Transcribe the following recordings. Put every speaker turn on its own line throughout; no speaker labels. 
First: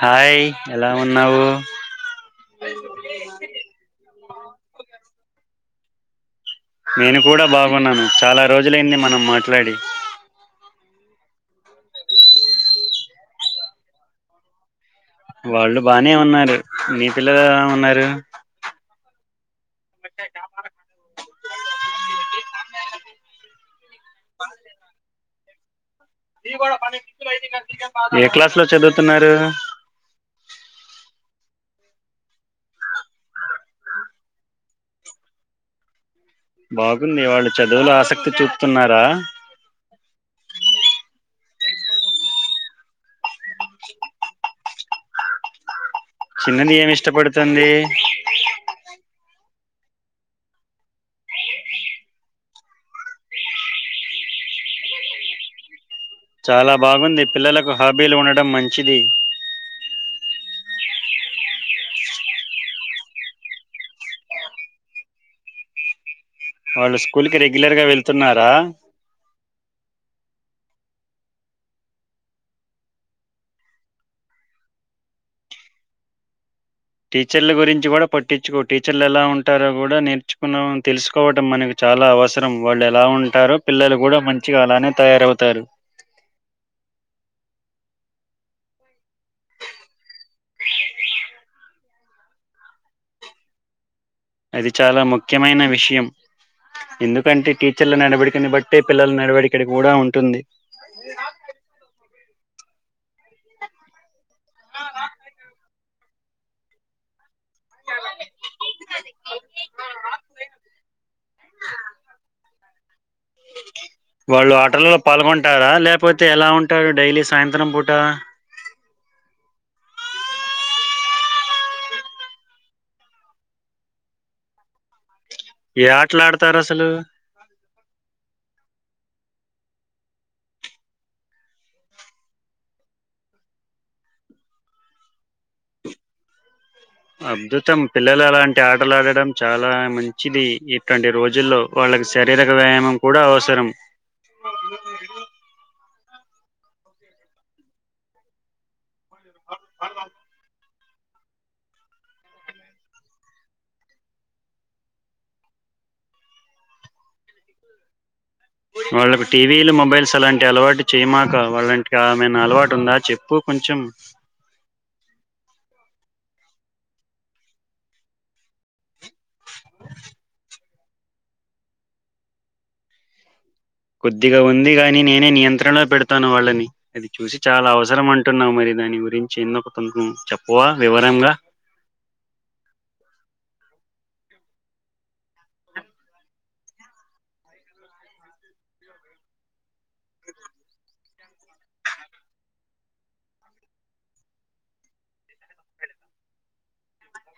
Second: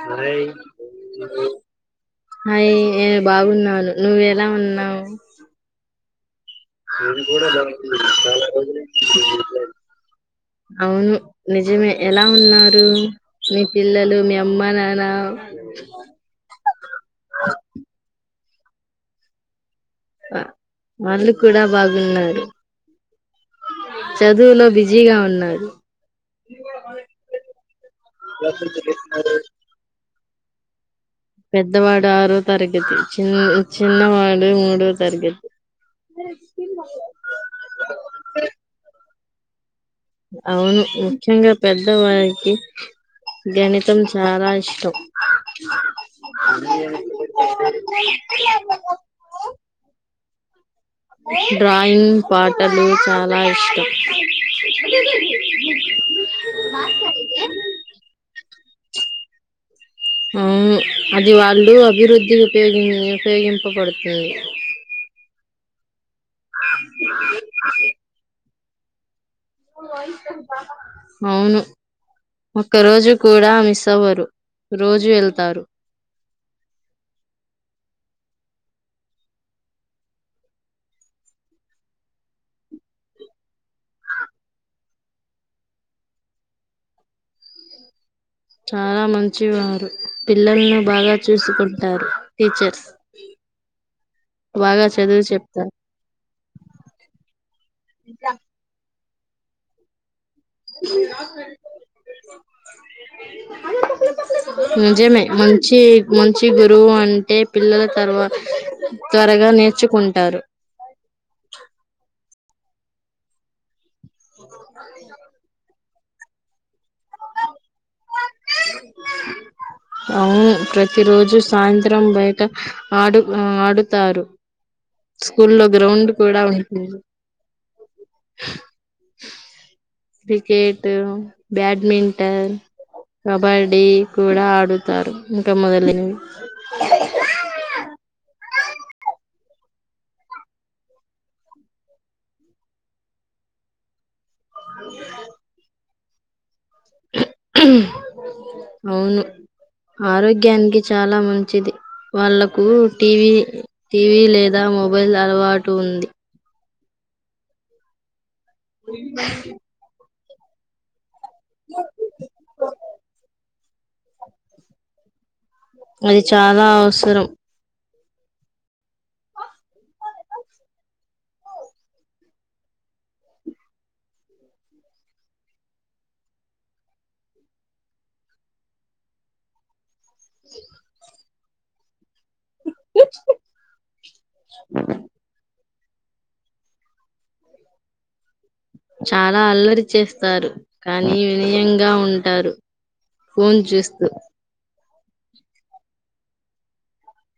hi ఎలా ఉన్నావు
hi ఏ బాగున్నాను నువ్వెలా ఉన్నావు నేను కూడా దతు
బాగున్నాను
చాలా రోజులు
రోజులైంది మనం మాట్లాడి
అవును నిజమే ఎలా ఉన్నారు మీ పిల్లలు మీ అమ్మ నాన్న
వాళ్ళు బానే ఉన్నారు నీ పిల్లలు ఎలా ఉన్నారు
వాళ్ళు కూడా బాగున్నారు చదువులో బిజీగా ఉన్నారు
ఏ క్లాసు లో
క్లాసులు
చదువుతున్నారు
చెపిస్తున్నారు పెద్దవాడు ఆరోవ తరగతి చిను చిన్నవాడు మూడవ తరగతి
బాగుంది వాళ్లు చదువులో ఆసక్తి చూపుతున్నారా
అవును ముఖ్యంగా పెద్ద వారికి గణితం చాలా ఇష్టం
చిన్నది ఏమి ఇష్టపడుతుంది
ఎక్క డ్రాయింగ్ పాటలూ చాలా ఇష్టం
చాలా బాగుంది పిల్లలకు హాబీలు ఉండడం మంచిది
అవును అది వాళ్ళు అభివృద్ధి ఉపయోగిం ఉపయోగింపబడుతది
వాళ్ళు స్కూల్కి రెగ్యులర్ గా వెళ్తున్నారా
అవును ఒక్క రోజు కూడా మిస్ అవ్వరు రోజూ వెళ్తారు
టీచర్ల గురించి గూడా పట్టించుకో టీచర్లెలా ఉంటారో గూడా నేర్చుకున్నా తెలుసుకోవటం మనకి చాలా అవసరం వాళ్లెలా ఉంటారో పిల్లలు గూడా మంచిగ అలానే తయారవుతారు
చాలా మంచి వారు పిల్లల్ని బాగా చూసుకుంటారు టీచర్స్
అది
బాగా
చాలా
చదువు
ముఖ్యమైన
చెప్తారు
విషయం ఎందుకంటే టీచర్ల నడబడికని బట్టే పిల్లల నడవడికడి గూడా ఉంటుంది
[inaudible] నిజమే మంచీ మంచి గురువు అంటే పిల్లల తర్వా త్వరగా నేర్చుకుంటారు
వాళ్ళు ఆటలలో పాల్గొంటారా లేపోతే ఎలా ఉంటారు డైలీ సాయంత్రం పూటా
అవును ప్రతి రోజు సాయంత్రం బయట ఆడు ఆ ఆడుతారు స్కూల్లో
ఏ
గ్రౌండ్
ఆటలు
కూడా
ఆడతారు అసలు
ఉంటుంది క్రికేట్ బ్యాడ్మింటన్ కబాడ్డీ కూడా ఆడుతారు ఇంకా మొదలైనవి
అద్భుతం పిల్లలలాంటి ఆటలాడడం చాలా మంచిది ఇటువంటి రోజుల్లో వా శరీరక వ్యాయామం కూడా అవసరం
అ అవును ఆరోగ్యానికి చాలా మంచిది వాళ్లకూ టీవీ టీవీ లేదా మొబైల్ అలవాటు ఉంది
వాళ్ళకి టీవీలు మొబైల్స్ అలాంటి అలవాటు చేయమాక వల్లాంటి కా మైనా అలవాటుందా చెప్పు కొంచం
అది చాలా అవసరం
కొద్దిగా ఉంది గానీ నేనే నియంత్రణ [inaudible] పెడతాను వాళ్ళని అది చూసి చాలా అవసరం అంటున్నాం మరి దాని గురించి ఎన్నొ కథలు [inaudible] చెప్పవా వివరంగా
చాలా అల్లరి చేస్తారు కానీ వినయంగా ఉంటారు ఫోన్ చూస్తూ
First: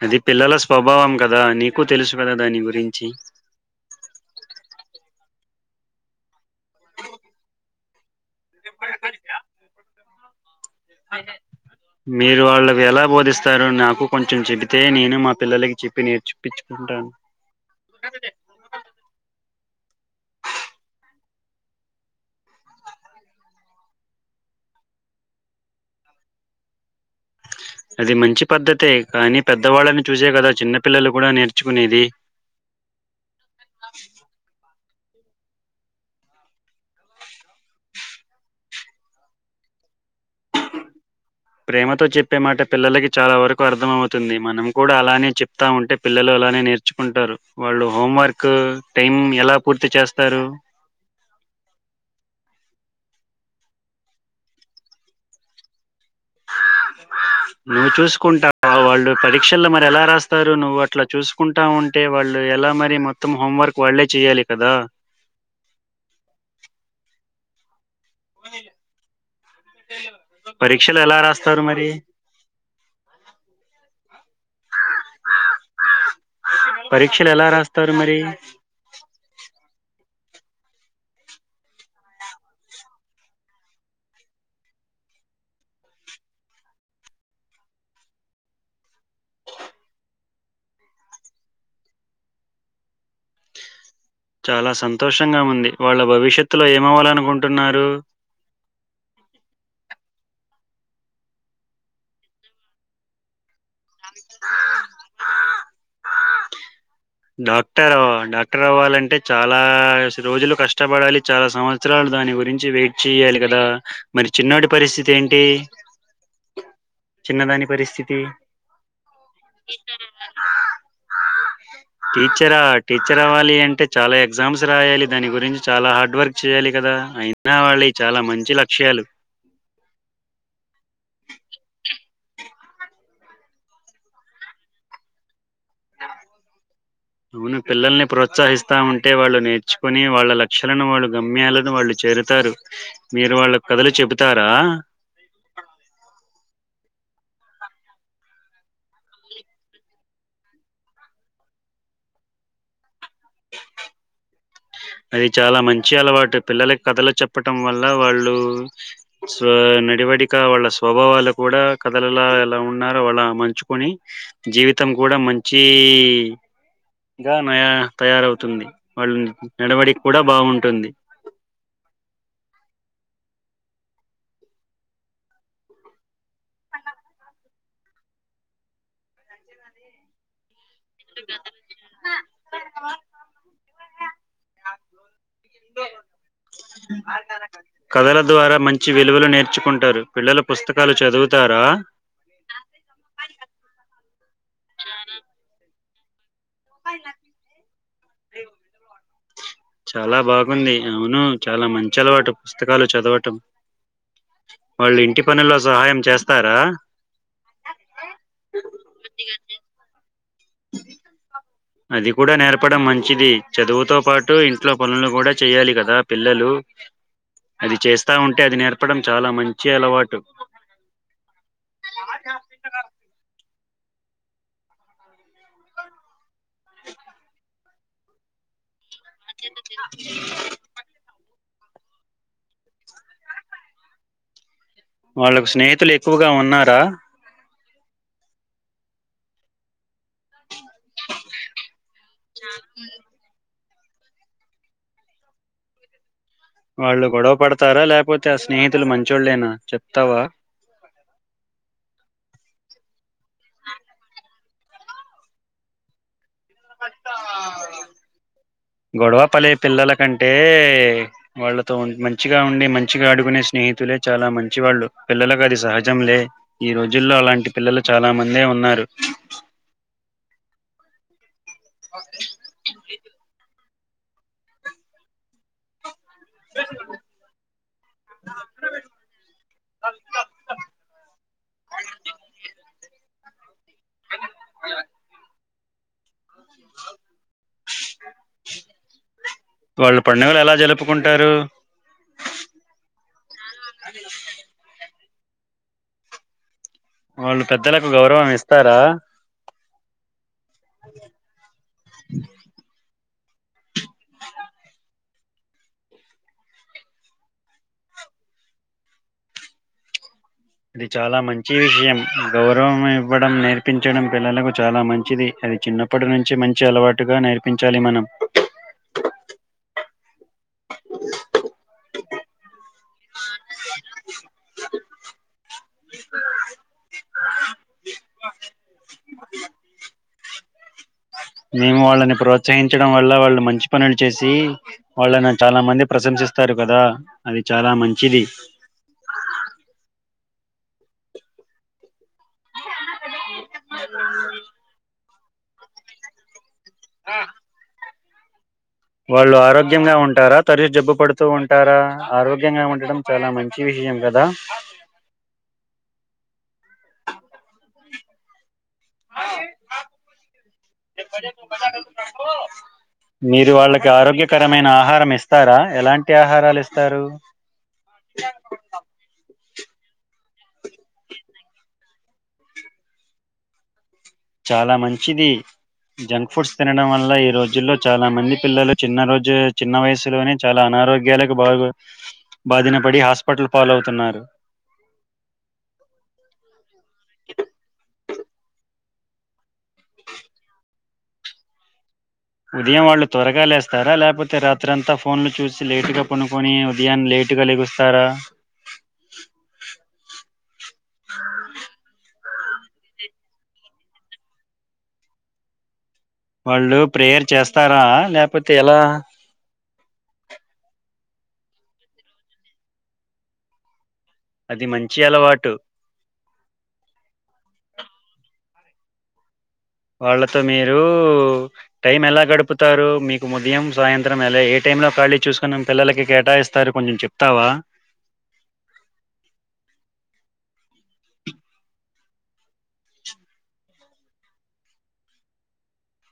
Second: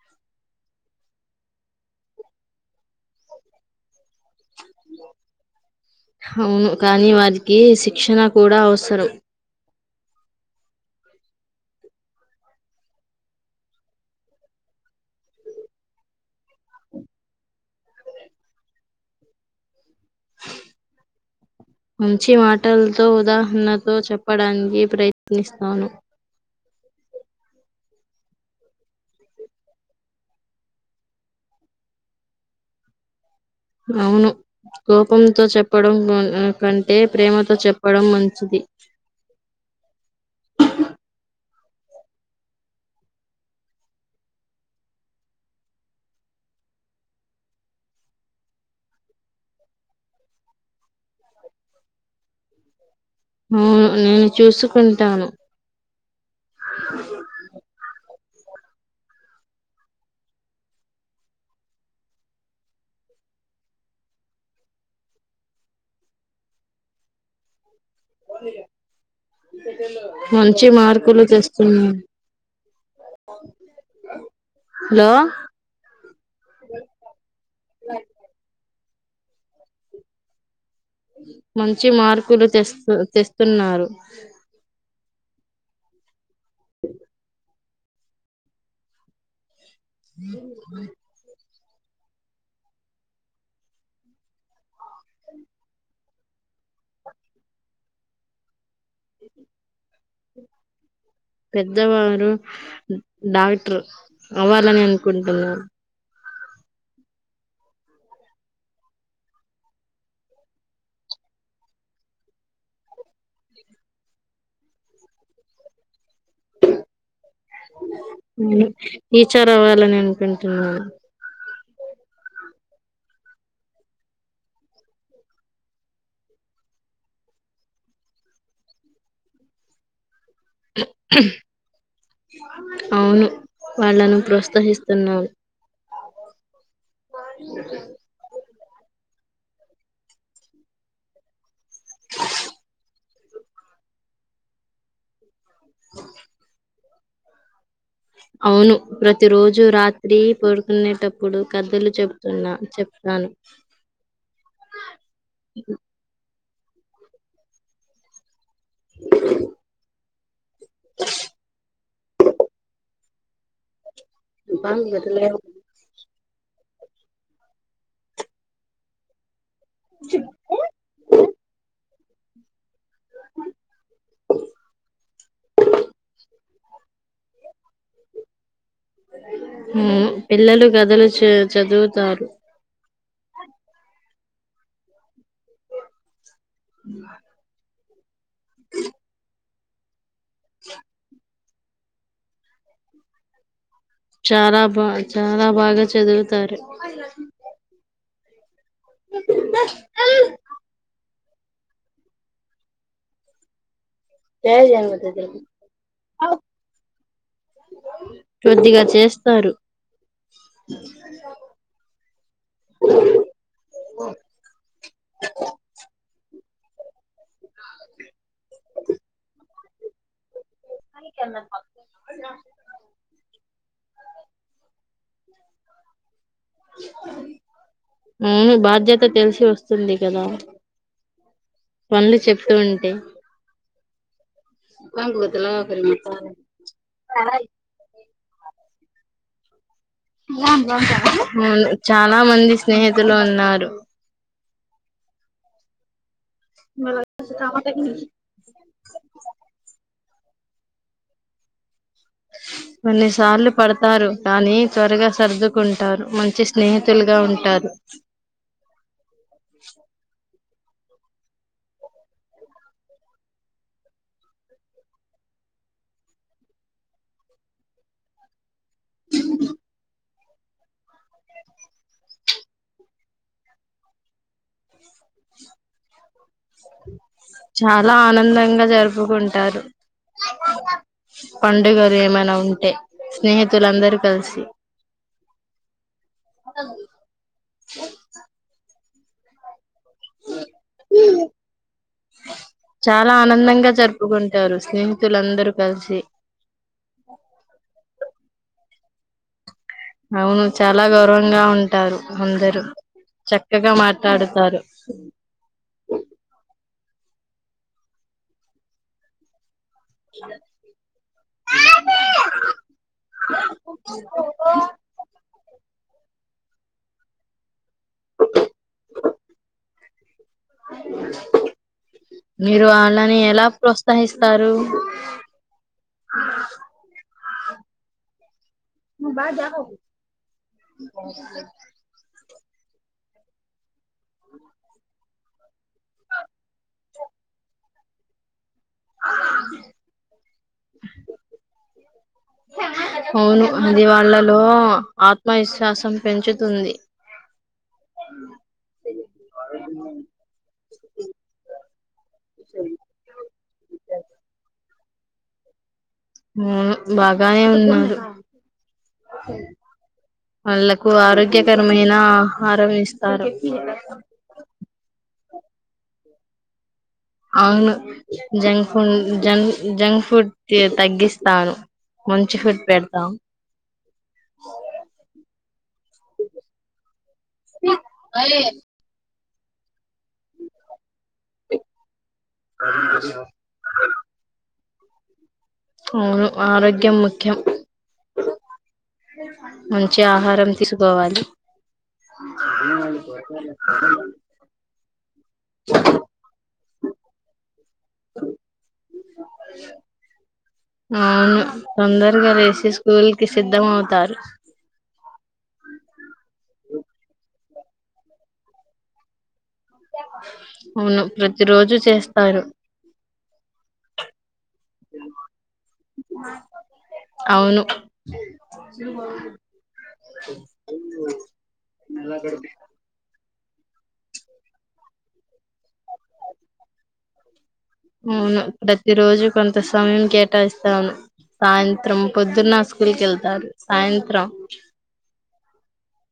అది పిల్లల స్వభావం కదా నీకూ తెలుసు గదా దాని గురించి
హవును కానీ వారికీ శిక్షణ కూడా అవసరం
[unintelligible] మీరు వాళ్ళకు ఎలా బోధిస్తారో నాకూ కొంచెం చెబితే నేనూ మా పిల్లలకి చెప్పి నేర్చ్ పుచ్చు టన్ [inaudible]
మంచి మాటల్తో ఉదాహరణతో చెప్పడానికి ప్రయత్నిస్తాను
అది మంచి పద్దతే కానీ పెద్దవాళ్ళని చూసే గదా చిన్న పిల్లలు గుడా నేర్చుకునేది
అవును కోపంతో చెప్పడం కంటే ప్రేమతో చెప్పడం మంచిది
ప్రేమతో చెప్పే మాట పిల్లలకి చాలా వరకు అర్థమవుతుంది మనం కూడా అలానే చెప్తా ఉంటే పిల్లలు అలానే నేర్చుకుంటారు వాళ్ళు హోం వర్క్ టైం ఎలా పూర్తి చేస్తారు
అవును నేను చూసుకుంటాను
నువ్ చూస్ వాళ్ళు పరీక్షల్లో మరి ఎలా రాస్తారు నువ్వు అట్లా చూసుకుంటా ఉంటే వాళ్ళు ఎలా మరి మొత్తం మొత్తం హోంవర్క్ వాళ్ళే చెయ్యాలి కదా
మంచి
పరీక్షలు ఎలా
మార్కులు
రాస్తారు మరి
తెస్తున్నారు లో
పరీక్షలు ఎలా రాస్తారు మరి
మంచి మార్కులు తెస్తున్నారు ఏ [unintelligible]
చాలా సంతోషంగా ఉంది వాళ్ల భవిష్యత్తులో ఏమవాలనుకుంటున్నారు
ఉ పెద్దవారు డాక్టర్ అవ్వాలని అనుకుంటున్నారు
డాక్టర్ అవ డాక్టర్ అవ్వాలంటే చాలా రోజులు కష్టపడాలి చాలా సంవత్సరాలు దాని గురించి వెయిట్ చెయాలి కదా మరి చిన్నోడి పరిస్థితి ఏంటి చిన్నదాని పరిస్థితి
నేను టీచర్ అవ్వాలని అనుకుంటున్నాను
టీచరా టీచర్ అవ్వాలి అంటే చాలా ఎగ్జామ్స్ రాయాలి దాని గురించి చాలా హార్డ్ వర్క్ చేయాలి కదా అయినా వాళ్ళవి చాలా మంచి లక్ష్యాలు
అవును వాళ్ళను ప్రోత్సహిస్తున్నాను
రూల్ పిల్లల్ని ప్రోత్సాహిస్తా వస్తా ఉంటే వాళ్ళు నేర్చుకుని వాళ్ళ లక్షలను వాళ్ళు గమ్యాలని వాళ్ళు చేరుతారు మీరు వాళ్ళకు కథలు చెబుతారా
అవును ప్రతి రోజు రాత్రి పడుకునేటప్పుడు కద్దలు చెప్తున్నా చెప్తాను అను
అది చాలా మంచి అలవాటు పిల్లలకి కథలు చెప్పటం వల్ల వాళ్ళు స్ నడవడిక ఇంకా వాళ్ళ స్వభావాలు కూడా కథలలో ఎలా ఉన్నారో వాళ్ళ మలచుకొని జీవితం
అవును,
కూడా మంచి ఇంకా నయా తయారవుతుంది వాళ్ళు నడవడిక కూడా బాగుంటుంది
ఉ పిల్లలు కథలు చ చదువుతారు
కదల ద్వారా మంచి విలువలు నేర్చుకుంటారు పిల్లలు పుస్తకాలు చదువు తర
చాలా బా చాలా బాగా చదువుతారు
చాలా బాగుంది అవును చాలా మంచి అలవాటు పుస్తకాలు చదవటం వాళ్ళు ఇంటి పనుల్లో సహాయం చేస్తారా
కొద్దిగా చేస్తారు
అది [unintelligible] అది కూడా నేర్పడం మంచిది చదువుతో పాటు ఇంట్లో పనులు కూడా చెయాలి కదా పిల్లలు అది చేస్తా ఉంటే అది నేర్పడం చాలా మంచి అలవాటు
పనికి వెళ్దాం పా ఉ బాధ్యత్ త తెలిసి వస్తుంది కదా పనులు చెప్తూ ఉంటే బ్యాంకు పోతున
వాళ్ళకు స్నేహితులు
ఒకరు
ఎక్కువగా ఉన్నారా
ను చానా మంది స్నేహితులు ఉన్నారు
వాళ్ళు గొడవ పడతారా లేకపోతే ఆ స్నేహితులు మంచోళ్లేనా చెప్ తవా
కొన్ని సార్లు పడతారు కానీ త్వరగా సర్దుకుంటారు మం చి స్నేహితులుగా ఉంటారు
చెప్పలే పిల్లల కంటే వాళ్ళతో మంచిగా ఉండి మంచిగా ఆడుకునే స్నేహితులే చాలా మంచివాళ్ళు పిల్లలకు అది సహజం లే ఈ రోజుల్లో అలాంటి పిల్లలు చాలా మందే ఉన్నారు ఓకే
చాలా ఆనందంగా జరుపుకుంటారు పండుగలు ఏమైనా ఉంటే స్నేహితులుందరు కలిసి
వాళ్ళు పండుగలు ఎలా జరుపుకుంటారు
చాలా ఆనందంగా జరుపుకుంటారు స్నేహితులుందరూ కలిసి
వాళ్ళు పెద్దలకు గౌరవం ఇస్తారా
అవును చాలా గౌరవంగా ఉంటారు అందరు చక్కగా మాట్లాడుతారు
ఇది చాలా మంచి విషయం గౌరవం ఇవ్వడం నేర్పించడం పిల్లలకు చాలా మంచిది అది చిన్నప్ ఇప్పుడు నుంచి మంచి అలవాటుగా నేర్పి
మీరు వాళ్ళని ఎలా ప్రోత్సహిస్తారు ఉ బా జాహౌ
మేము వాళ్ళని ప్రోత్సహించడం వల్ల వాళ్ళు మంచి పనులు చేసి వాళ్ళని చాలా మంది ప్రశంసి వస్తారు కదా అది చాలా మంచిది
అవును అది వాళ్ళలో ఆత్మవిశ్వాసం పెంచుతుంది
ఆ వాళ్ళు ఆరోగ్యంగా ఉంటారా తరచు జబ్బు పడుతూ ఉంటారా ఆరోగ్యంగా ఉండటడం చాలా మంచి విష విషయం కదా
ఉ బాగానే ఉన్నారు వాళ్ళలకు ఆరోగ్యకరమైనా ఆహారం ఇస్తారు
మేస్తారా ఎలాంటి ఆహారాలు ఇస్
అవును జంక్ ఫుడ్ జం జంక్ ఫుడ్ ది తగ్గిస్తాను మంచి ఫుట్ పెడతా
చాలా మంచిది జంక్ ఫుడ్స్ తినడం వల్ల ఏక్ ఈ రోజుల్లో చాలా మంది పిల్లలు చిన్న రోజు చిన్న వయసులోనే చాలా అనారోగ్యాలకు బాగు బాధిన పడి హాస్పిటల్ పాలవుతున్నారు
అవును ఆరోగ్యం ముఖ్యం మంచి ఆహారం తీసుకోవాలి
ఉదయం వాళ్ళు త్వరగా లేస్తారా లేకపోతే రాత్రి అంతా పో ఫోన్లు చూసి లేటుగా పనుకొని ఉదయం లేటుగా లెగుస్తారా
అవును తొందరగా లేసి స్కూల్ కి సిద్ధం అవుతారు
వాళ్ళు ప్రేయర్ చేస్తారా లేకపోతే ఎలా
అవును ప్రతి రోజు చేస్తారు
అది మంచి అలవాటు
అవును [unintelligible]
వాళ్ళతో మీరు టైం ఎలా గడుపుతారు మీకు ఇప్పు ఉదయం సాయంత్రం ఎలా ఏ టైమ్ లో ఖాళీ చూసుకున్నాం పిల్లలకి కేటాయిస్తారు కొంచెం చెప్తావా
అవును ప్రతి రోజు కొంత సమయం కేటాయిస్తాను సాయంత్రం పొద్దున్న స్కూల్ క వెళ్తారు సాయంత్రం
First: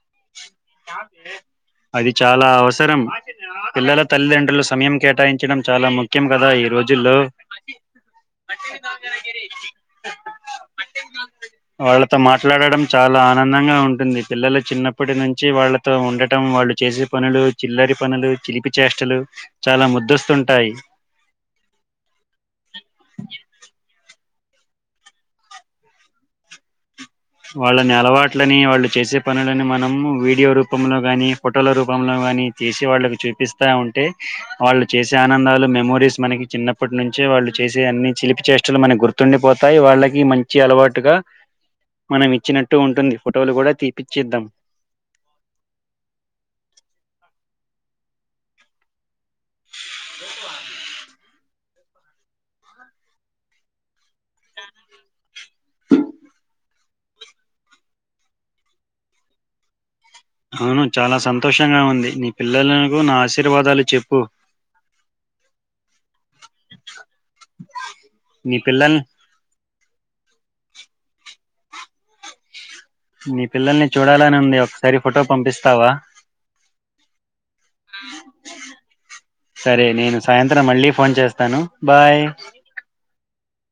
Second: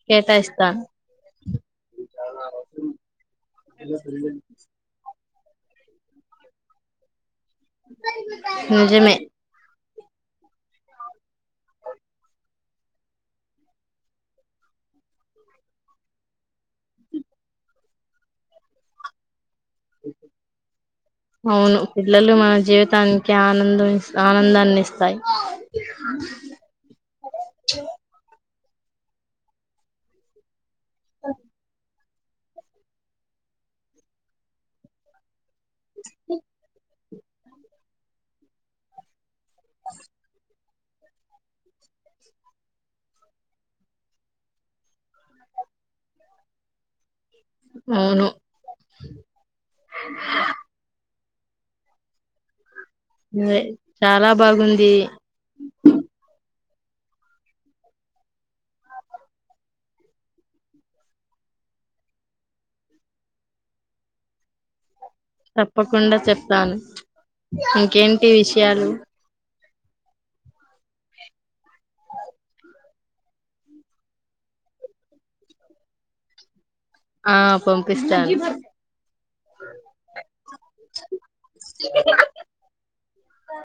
కేటా ఇస్త
అది చాలా అవసరం పిల్లల తల్లిదండ్రులు సమయం కేటాయించి ఇడం చాలా ముఖ్యం కదా ఈ రోజుల్లో
నిజమే
వాళ్ళతో మాట్లాడడం చాలా ఆనందంగా ఉంటుంది పిల్లలు చిన్నప్పటి నుంచి వ వాళ్ళతో ఉండటం వాళ్ళు చేసే పనులు చిల్లరి పనులు చిలిపి చేష్టలు చాలా ముద్దస్తుంటాయి
అవును పిల్లలు మన జీవితానికి ఆనందం ఇస్త ఆనందాన్ని ఇస్తాయి
వాళ్ళని అలవాట్లని వాళ్ళు చేసే పనులని మనం వీడియో రూపంలో గాని ఫోటోల రూపం లో కాని చేసి వాళ్ళకి చూపిస్తా ఉంటే వాళ్ళు చేసే ఆనందాలు మెమోరీస్ మనకి చిన్నప్పటి నుంచే వాళ్ళు చేసే అన్ని చిలిపి చేష్టలు మనకి గుర్తుండిపోతాయి వాళ్ళకి మంచి వచ్చి అలవాటుగా మనం ఇచ్చినట్టు ఉంటుంది ఫోటోలు కూడా తీపిచ్చిద్దాం
అవును చాలా బాగుంది
అవును చాలా సంతోషంగా ఉంది నీ పిల్లలకు నా ఆశీర్వాదాలు చెప్పు
తప్పకుండా చెప్తాను ఇంకేంటి
నీ
విషయాలు
పిల్లల్ మీ పిల్లల్ని చూడాలని ఉంది ఒకసారి ఫోటో పంపిస్తావా
ఆ పంపిస్తాను
సరే నేను సాయంత్రం మళ్ళీ ఫోన్ చేస్తాను బాయ్